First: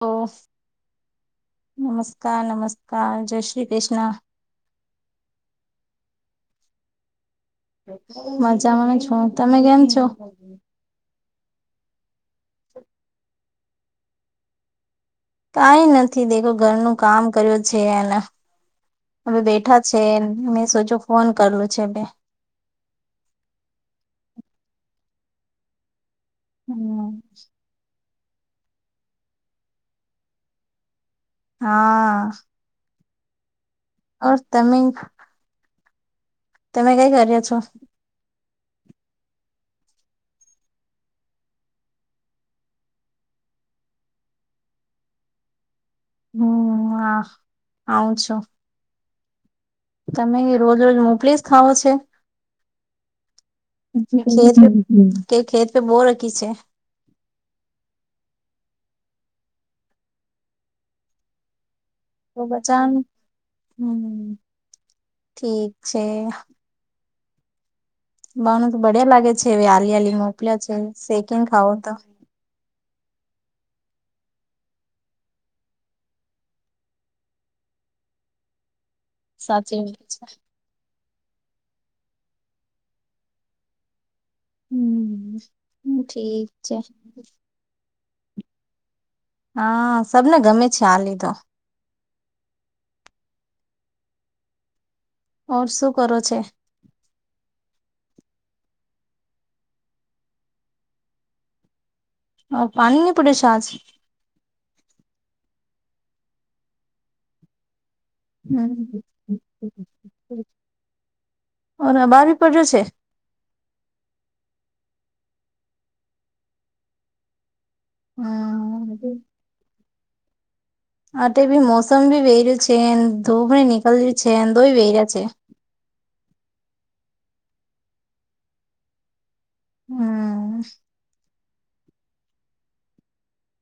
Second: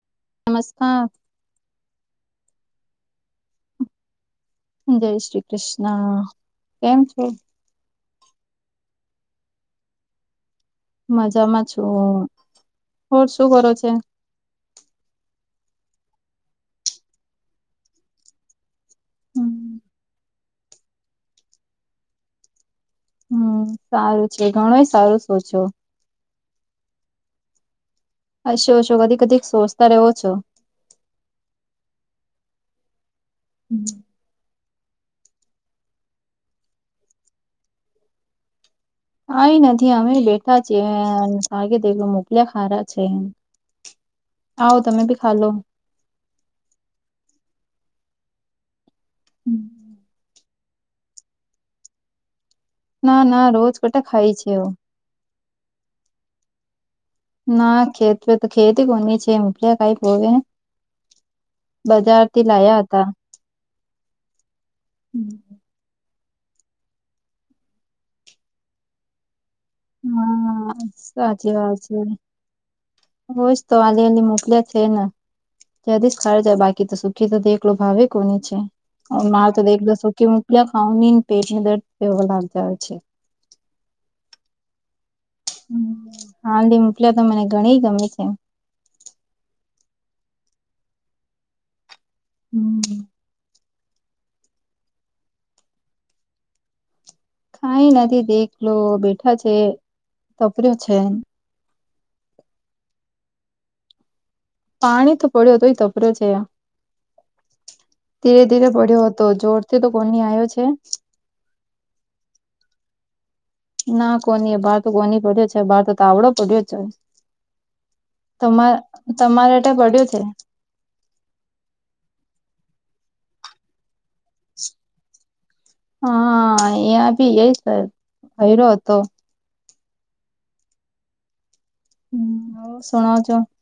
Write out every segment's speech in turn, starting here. Of. નમસ્કાર. નમસ્કાર નમસ્કાર, જય શ્રી કૃષ્ણા. જય શ્રી કૃષ્ણા, કેમ છો? મજામાં છું તમે કેમ છો? મજામાં છું હોર શું કરો છે? કાઈ નથી દેખો ઘરનું કામ કર્યું છે એના. હવે હમ બેઠા છે મેં સોચો ફોન કરલું છે બે. હમ, સારું છે ઘણોય સારું સોચો. હમ. શો શો કદી કદી સોચતા રેવો છો. હા. હમ. ઓર તમે. તમે કઈ કર્યા છો. કઈ નથી અમે બેઠા છીએ મોકલ્યા હારા છે. આવો તમે બી ખાલો. હમ હા, આવ છો. હમ. તમે રોજ રોજ મોકલીસ ખાવો છે ના ના રોજ કટા ખાય છે [unintelligible] હમ, તે ખેત તો બોરકી છે. ના ખેત તો ખેતી કોની છે [unintelligible] તો બજારથી લાયા બચાન હતા. હમ ઠીક છે. મનેતો બડિયા લાગે છે, હવે આલી આલી મોકલ્યા છે, હા શેકીને ખાવોતો. હોયશ તોઆ એલી મોકલ્યા છેના. ત્યાંથી જ ખ જાય બાકી તો સુખી થ એકલો ભાવે કોની છે. મારે તો દ સાચી વાત છે દસો કે મોકલ્યા ખાવા ને પેટને દર્દ પવા લાગતા હોય છે. હમ. ઠીક છે હાડી મોકલ્યા તો મને ઘણી ગમી છે. હા, સબને ગમે છે આની તો. હમ. ઓર શું કરો છે? કાઈ નથી દેખલો બેઠા છે તપર્યું છે. [unintelligible] પાણી તો પડ્યો તોય તપરો છે. ધીરે ધીરે પડ્યો હમ હતો જોરથી તો કોણની આયો છે. ઓના બારી પડ્યો છે. ના કોની બાર તો કોની પડ્યો છે બાર તો તાવડો પડ્યો છે. તમાર હમ તમારે પડ્યું છે. આટેભી મોસમ ભી વહી રહ્યું છે, ધૂપની નીકલ્યુ છે. અંધો વહી રહ્યા છે. હા, એબીએ હયરો હતો. હમ. હું હ શુંણાવજો.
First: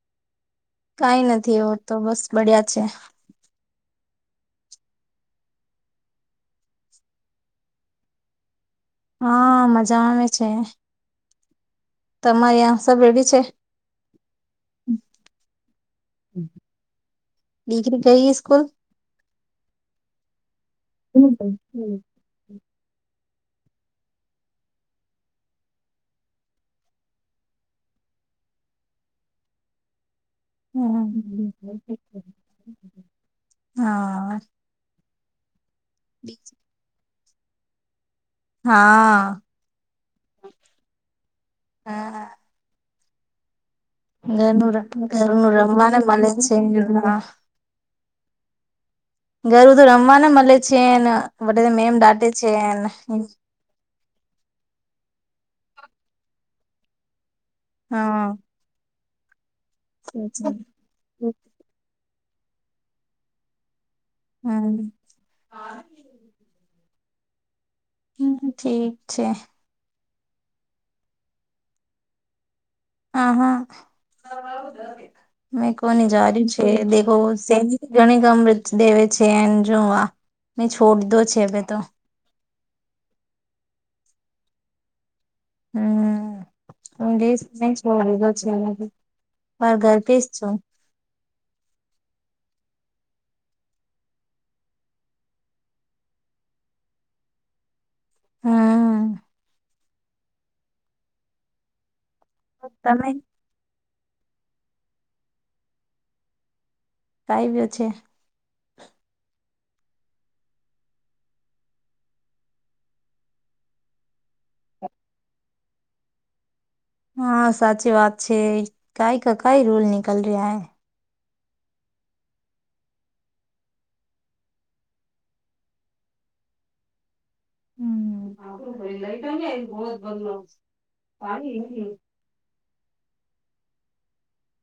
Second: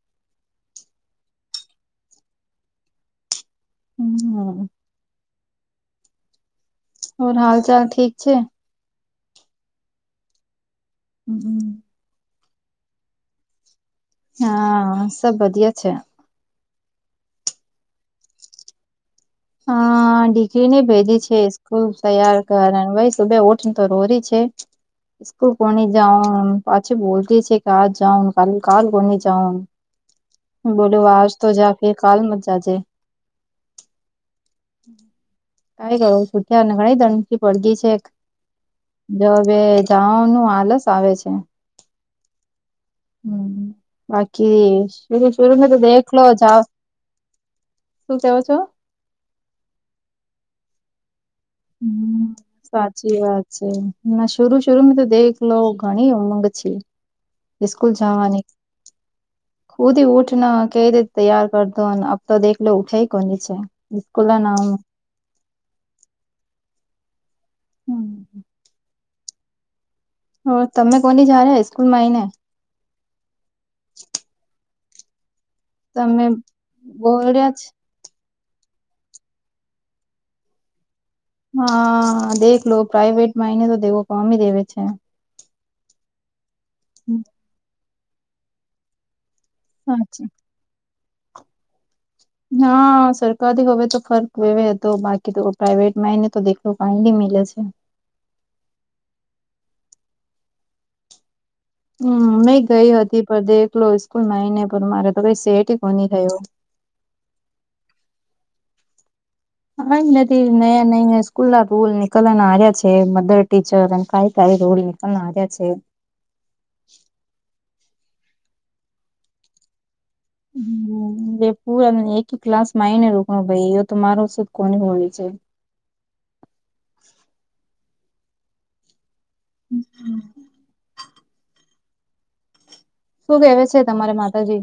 કાંઈ નથી એવો તો બસ બડિયા છે. હું. હોર હાલ ચાલ ઠીક છે? હા, મજા આવે છે. [unintelligible] તમારી આંસ ભેડી છે. હા, સબ બધિયા છે. ડિગ્રી કઈ સ્કૂલ? હા, ડિગ્રી ને ભેજે છે, સ્કૂલ તૈયાર. કારણ ભાઈ સુબે ઉઠ નેતો હોરી છે. સ્કુલ કોને જાઉન પાછી બતી છે, કે આજ જાન કાલ કાલ કોને જાઉન. [inaudible] બોલો આજ તોજા ફેર કાલ મત જાજે. હા. કંઈ કરો છૂઠને ઘણી દંથી પડગી છે. હા જોબે જાવાનું આલસ આવે છે. હા હું બાકી ઘરનું ઘરનું શરૂ મેં તો રમવાને દેખલો મળે જાઓ. છે હા શું કેવો છો? ઘરું તો રમવાને મલે છે, નેમ હમ દાટે છે. સાચી વાત ના શરૂ શરૂમાં તો દેખલો ઘણી ઉમંગ છે. સ્કૂલ હા જવાની. ખુદ ઉઠ ના કંઈ રીતે તૈયાર કરતો અતો દેખલો ઉઠે કોણ નીચે. સ્કૂલ ના આવું. હમ. હમ્મ, ઠીક છે. અહ તમે કોની જારે, સ્કૂલમાં આવીઈ ને. હા, હા મેં કોની તમે જાયું છે, દેખો બોલ્યા જ સેમ ઘણી અમૃત દેવે છે, એમ જોવા મેં છોડ દોજ. હા, દેખલો પ્રાાઈવેટમાં એને તો દેવો કમ દેવે છે. હમ, [unintelligible] બર્ગર પીસ સાચી છું. હા, સરકારી હવે તો ફર્ક વેવે તો બાકી તો પ્રાઇવેટમાં એને તો દે તો કાંડી મીલે છે. હા. હું મે ગઈ તમે હતી, પણ દેખલો સ્કૂલમાં આવીઈને પણ મારે તો કંઈ સેટ કોન થયો. કાંઈ બીઅ છે. હા નથી નયા નયા સ્કૂલ ના રોલ નીકળવાના આયા છે, મધર ટીચર અને કાય તારી રોલ નીકળી. હું આવીયા છેે. હા, સાચી વાત છે, કંઈ કાય કંઈ રોલ નિકલ રહ્યા હે. પૂરા એક ક્લાસ માયને રોકનોભાઈ એ તો મારો શધ કોની હોલી છે. [unintelligible] શું કેવે છે, તમારે માતાજી?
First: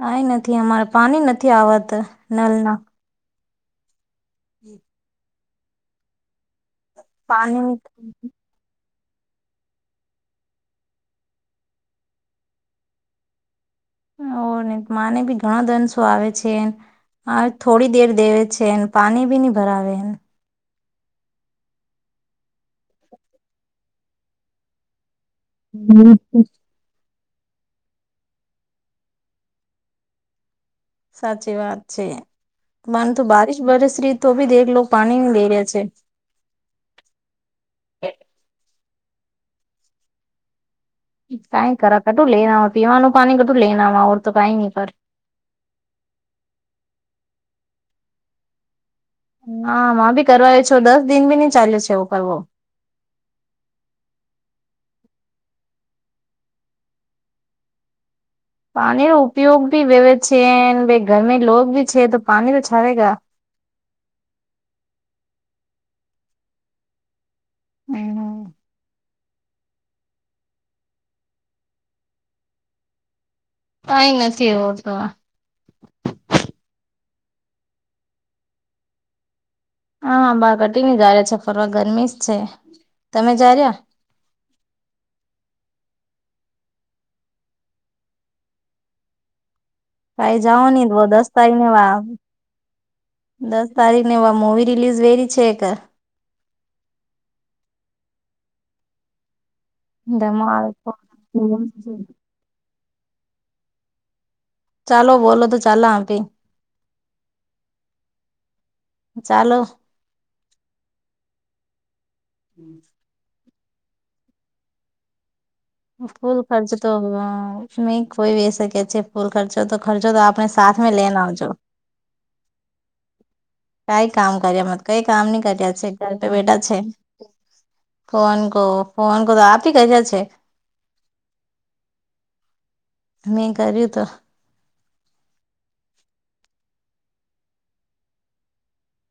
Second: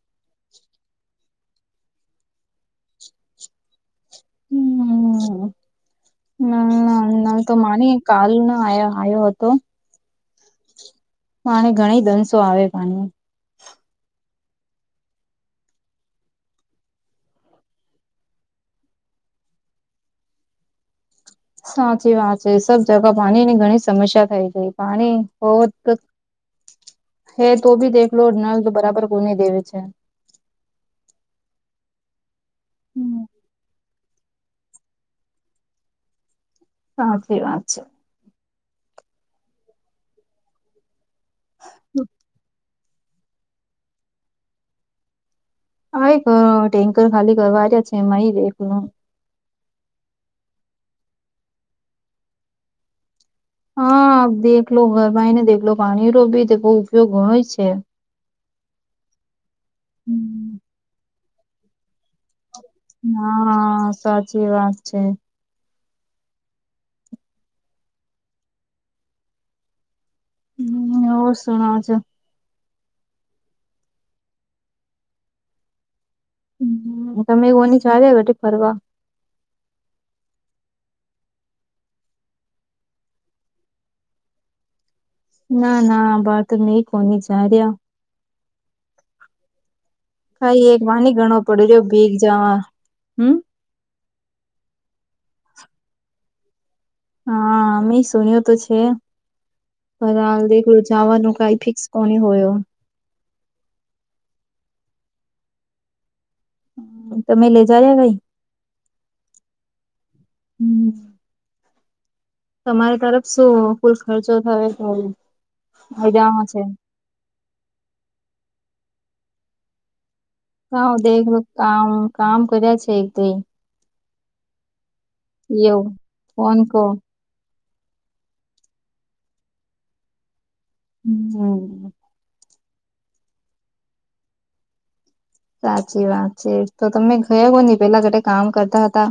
કંઈ નથી, અમારે પાણી નથી આવતું નલના. હું. હું ના તો માની પાણી કાલનો આવ્યો હતો. અને ઘણા દંશો આવે પાણી ઓ ને માને બી ઘણો દંસો આવે છે એ હા, થોડી દેર દેવે છે એને પાણી ભી નહી ભરાવે સાચી વાત છે. સબ જગા પાણીની ઘણી સમસ્યા થઈ ગઈ, પાણી ઓ હે તો ભી દેખલો, નલ તો બરાબર કોુને દેવે છે સાચી વાત છે. માને હમ તો બારિશ બરસરી તો બી દેખલો પાણી લઈ ર્યા છે સાચી વાત છે. કઈ કરા કટું લેના વા પીવાનું પાણી, કટું લેના વા તો કઈ ન કર [unintelligible] કર ટેન્કર ખાલી કરવા છે એમાં [unintelligible] હા, માં ભી કરવા આવ છો દસ દિન ભી નઈ ચાલે છે એવો કરવો હા, દેખલો ઘરમાં આઈ ને દેખલો, પાણીનો બી બહ ઉપયોગ હોય છે. પાણીનો ઉપયોગ ભી વેવે છે ને ઘરમે લોગ ભી છે તો પાણી તો છાવેગા હા, સાચી વાત છે. હમ્મ. [unintelligible] કઈ નથી એવું તો તમે એવોની ચાલ્યા [unintelligible] ફરવા હા હા બાર કટી ની જ્યારે છે ફરવા, ગરમી જ છે તમે જાર્યા? ના ના આ વા તો નહી કોની જા રહ્યા. કઈ જાઓ કાઈ એક નહી વા ન દસ ગણવો તારીખને પડ્યો રહ, ભીગ જવા હમ્મ તારી ને વા મૂવી રિલીઝ વેરી છે કે? હા, મે સુન્યું તો છે. પર હાલ ધમાલ દખ રોજાવા ન કઈ ફિકસ કોણ હોયો. ચાલો બોલો તો ચાલ આપ ભી. તમે લઈ જાલ્યા કઈ? ચાલો. હમ્મ. તમારી તરફ શું ફૂલ ખર્ચો થયો તો ફૂલ મજામાં છે. ખર્ચો તો, મેં કોઈ બે શકે છે ફૂલ ખર્ચો તો ખર્ચો તો આપણે સાથ મે હા, લેને [unintelligible] આવજો કામ, કામ કર્યા છે એક દોઈ કઈ કામ કર્યા મત, કઈ કામની કર્યા એવું છે, ઘર પે ફોન બેટા છે. કો ફોન કો, ફોન કો તો આપી ક છે. હમ્મ, હમ્મ. મેં કર્યું તો સાચી વાત છે તો તમે ગયા કોની પેલા ઘ કામ કરતા હતા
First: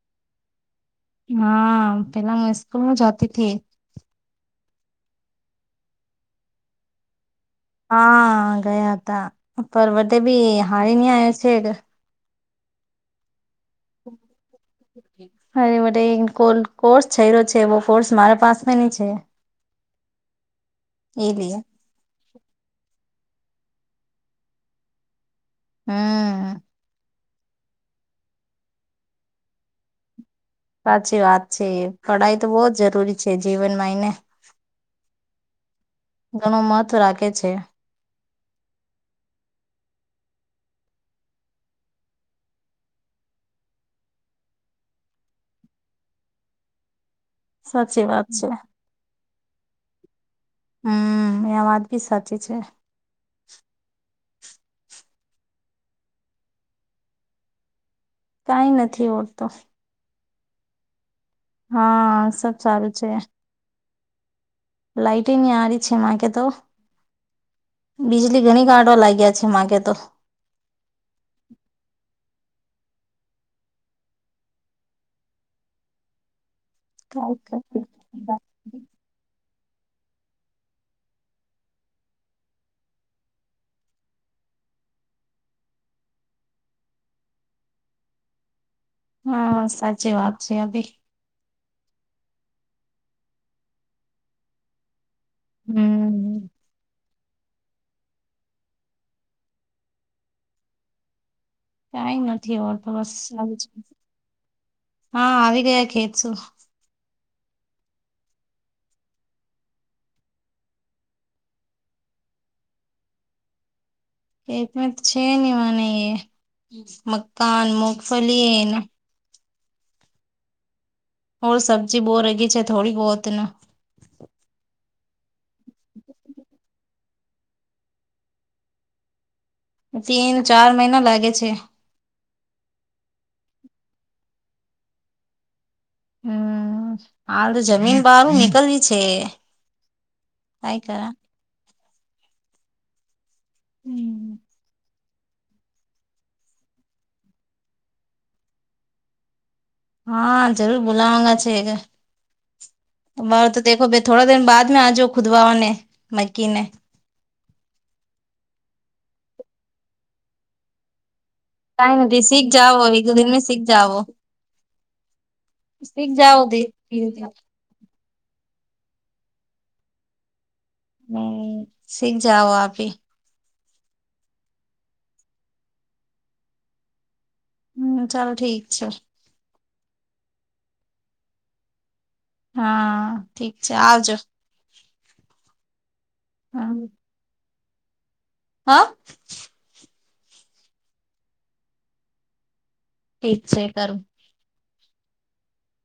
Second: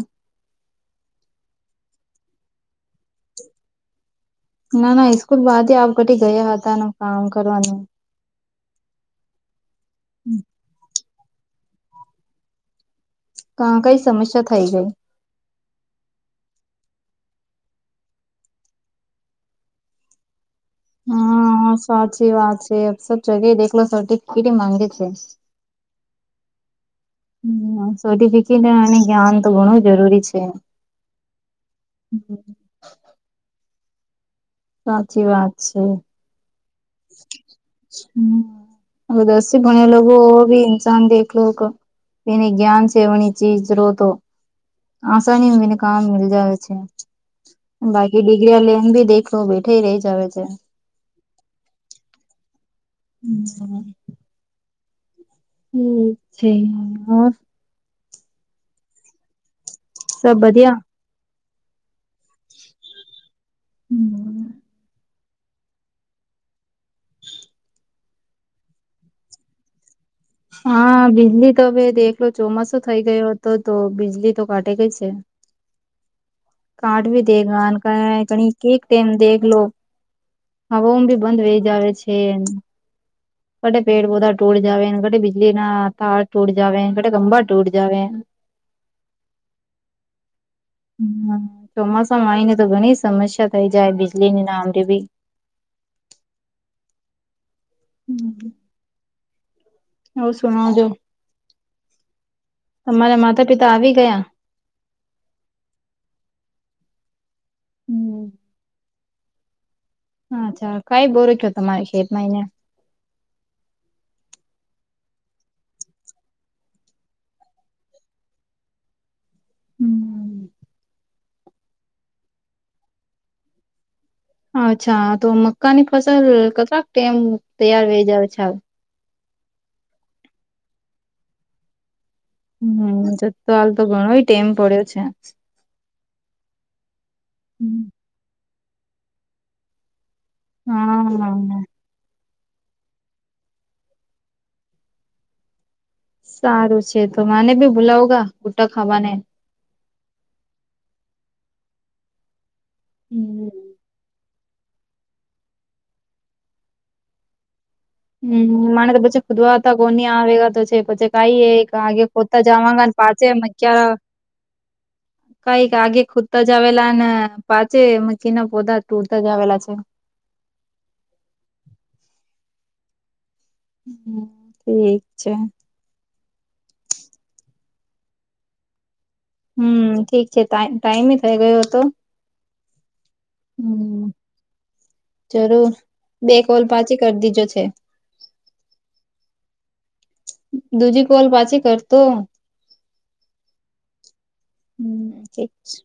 હા પેલા હું સ્કૂલમાં જતી થી ના ના ઇસ્કૂલ બાદ આપ ઘઢ ગયા હતાનું કામ કરવાનું. હા ગયા હતા પર બે બી હારી ન આવ્યો છે ક કઈ સમસ્યા થઈ ગઈ હરે મ કોર્સ છે્યો છે એવો કોર્સ મારા પાસે નની છે એલી્યા સા છેી વા છે સબ જગ્યા દેખલો સર્ કેટલી માંગે છે હમ સર્ટિફિકેટ એને જ્ઞાન તો ઘણું જરૂરી છે સાચી વાત છે પઢાઈ તો બહુ જ જરૂરી છે જીવનમાં એને સાચી વાત છે ઘણું મહત્વ રાખે છે હ ઉદસથી બને લોકો ભી ન્સાન દેખલો. પની ગ્ઞાન સેવણી છેી શ્રોતો. આસની બીને કામ મલ જવે છે. સાચી બાકી વાત છે ડિગ્રી લેન ભી દેખો બેઠા રહી જવે છે. હમ એ વાત ભી સાચી છે. હમમ.. છે હ કઈ નથી ઓડતો. સબ વધિયા. હા સબ સારું છે. હમ.. લાઈટ નની હારી છે માકે તો. બીજળલી ઘણી કાઢવા લાગ્યા છે મામાંગે તો. હા બીજળ તો હવે દેખલો ચોમાસો થઈ ગયો હતો તો બીજળ તો કાટેાઈ ગઈ છે. [inaudible] કારાડ ભી દેગ કણી કેક ટમ દેખ લો. હ હોોમ ભી બંધ વહી જ આવે છે. કટ પેડ પૌધા ટૂટ જવે કટ બિજલી ના તાર ટૂટ જવે કટ ખંભા ટૂટ જવે. હા સાચી વાત છે અભી. ચોમાસામાં આવીયને તો ઘણી સમસ્યા થઇ જાય બીજળી ની ના આમરેે બી. હમ.. હમ.. હવ સોનાઓ જોું. કઈ નથી આવડ તો બસ માતા આવી પિતા ગયા હા આવી ગયા ખેતસું. હમ.. હાછા કઈ બોર ક તમારી શત મહિને. ખેતમે તો છે ને મને મક્કા, મુગફલી. હમ. ઓ સબ્જી બહુ રગી છે થોડી બહતને. અચ્છા તો મક્કાની ફસલ કેટલાક ટમ તૈયાર રહી જાવ છેાલ. તીન ચાર મહિના લાગે છે. હમ જ તો હાલ તો બણય ટાઈમ પડે છે. હમ્મ હાલ તો જમીન બહારુ નીકળવી છે. કઈ કરા હા. હમ્મ. સારું છે તો મને બી ભોલાવગા બુટ્ટા થવાની. હા જરૂર બોલાવાગા છે કેર તો દેખો ભ થોડા. દ બાદ મે આજો ખુદવાઓને મકી ને. હમ માને તો પછી ખુદવા હતા કોની આવે તો છે પછી કઈ. આગે નથી પોતા શીખ જાઓ જવાગા એક દો પાછ દિન મે શીખ ક્યા જાઓ કઈક આગે શીખ જાઓ ખુદતા દી જાવેલા અને. પાચે મકીના પોધા તૂરતા જ આવેલા છે. હમ શી જાઓ આપી. હમ્મ ઠીક છે. હમ્મ ચાલો ઠીક છે. હમ્મ ઠીક છે ટાઈમ ટાઈમે થઈ ગયો હતો. હા ઠીક છે હમ્મ આવજો જરૂર બે હ કોલ પાછી કરી દીજો છે. હા. દુજી કોલ પાછી કરતો. ઠીક છે કરું. હમ્મ ઠીક છે.